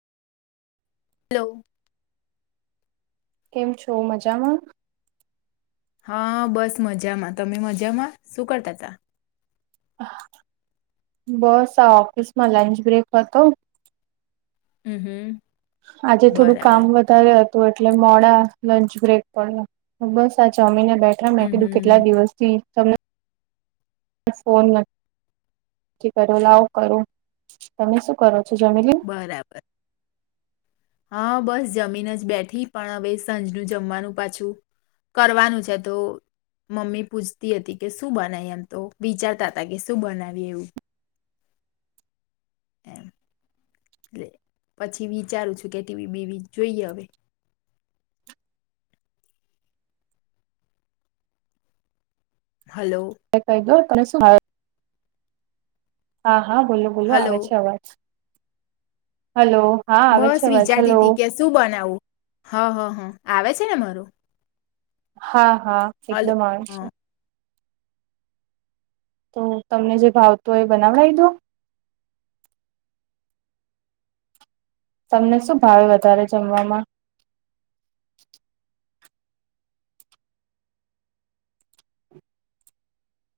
Hello. કેમ છો મજામાં? હા બસ મજામાં. તમે મજામાં શું કરતાતા? બસ આ ઓફિસમાં લંચ બ્રેક હતો. હમ હમ. આજે થોડું કામ બરાબર. વધ ધારે હતું એટલે મોડા લંચ બ્રેક પડયો. બસ આ જમીને બેઠ લાઇ મે હમ કીધું હમ. કેટલા દિવસથી તમને [inaudible] ફોન નથી કર્યો. લાવુ કરું. તમે શું કરો છો. જમી લીદુ? બરાબર. હા બસ જમીન જ બેઠી, પણ હવે સંંજનું જમવાનું પાછું કરવાનું છે તો મમ્મી પૂછતી હતી કે શું બનાય એમ તો, વિચારતા હતા કે શું બનાઇ એવું. એમ એટલે. પછી વિચારું છું કે ટવી બીવી જોઈએ હવે. હલો. કહી દો તને શું, હા હા બોલો બોલો હલો આવે છે અવાજ. હલો, હા આવે છે બસ અવાજ. વિચારતી હલો. હતી કે શું બનાવું? હ હ હ આવે છે ને મારો? હા હા. હલો એકદમ આવે હ છે. તો તમને જે ભાવતું હોય એ બનાવડાઈ દો. તમને શું ભાવે વધારે જમવામાં?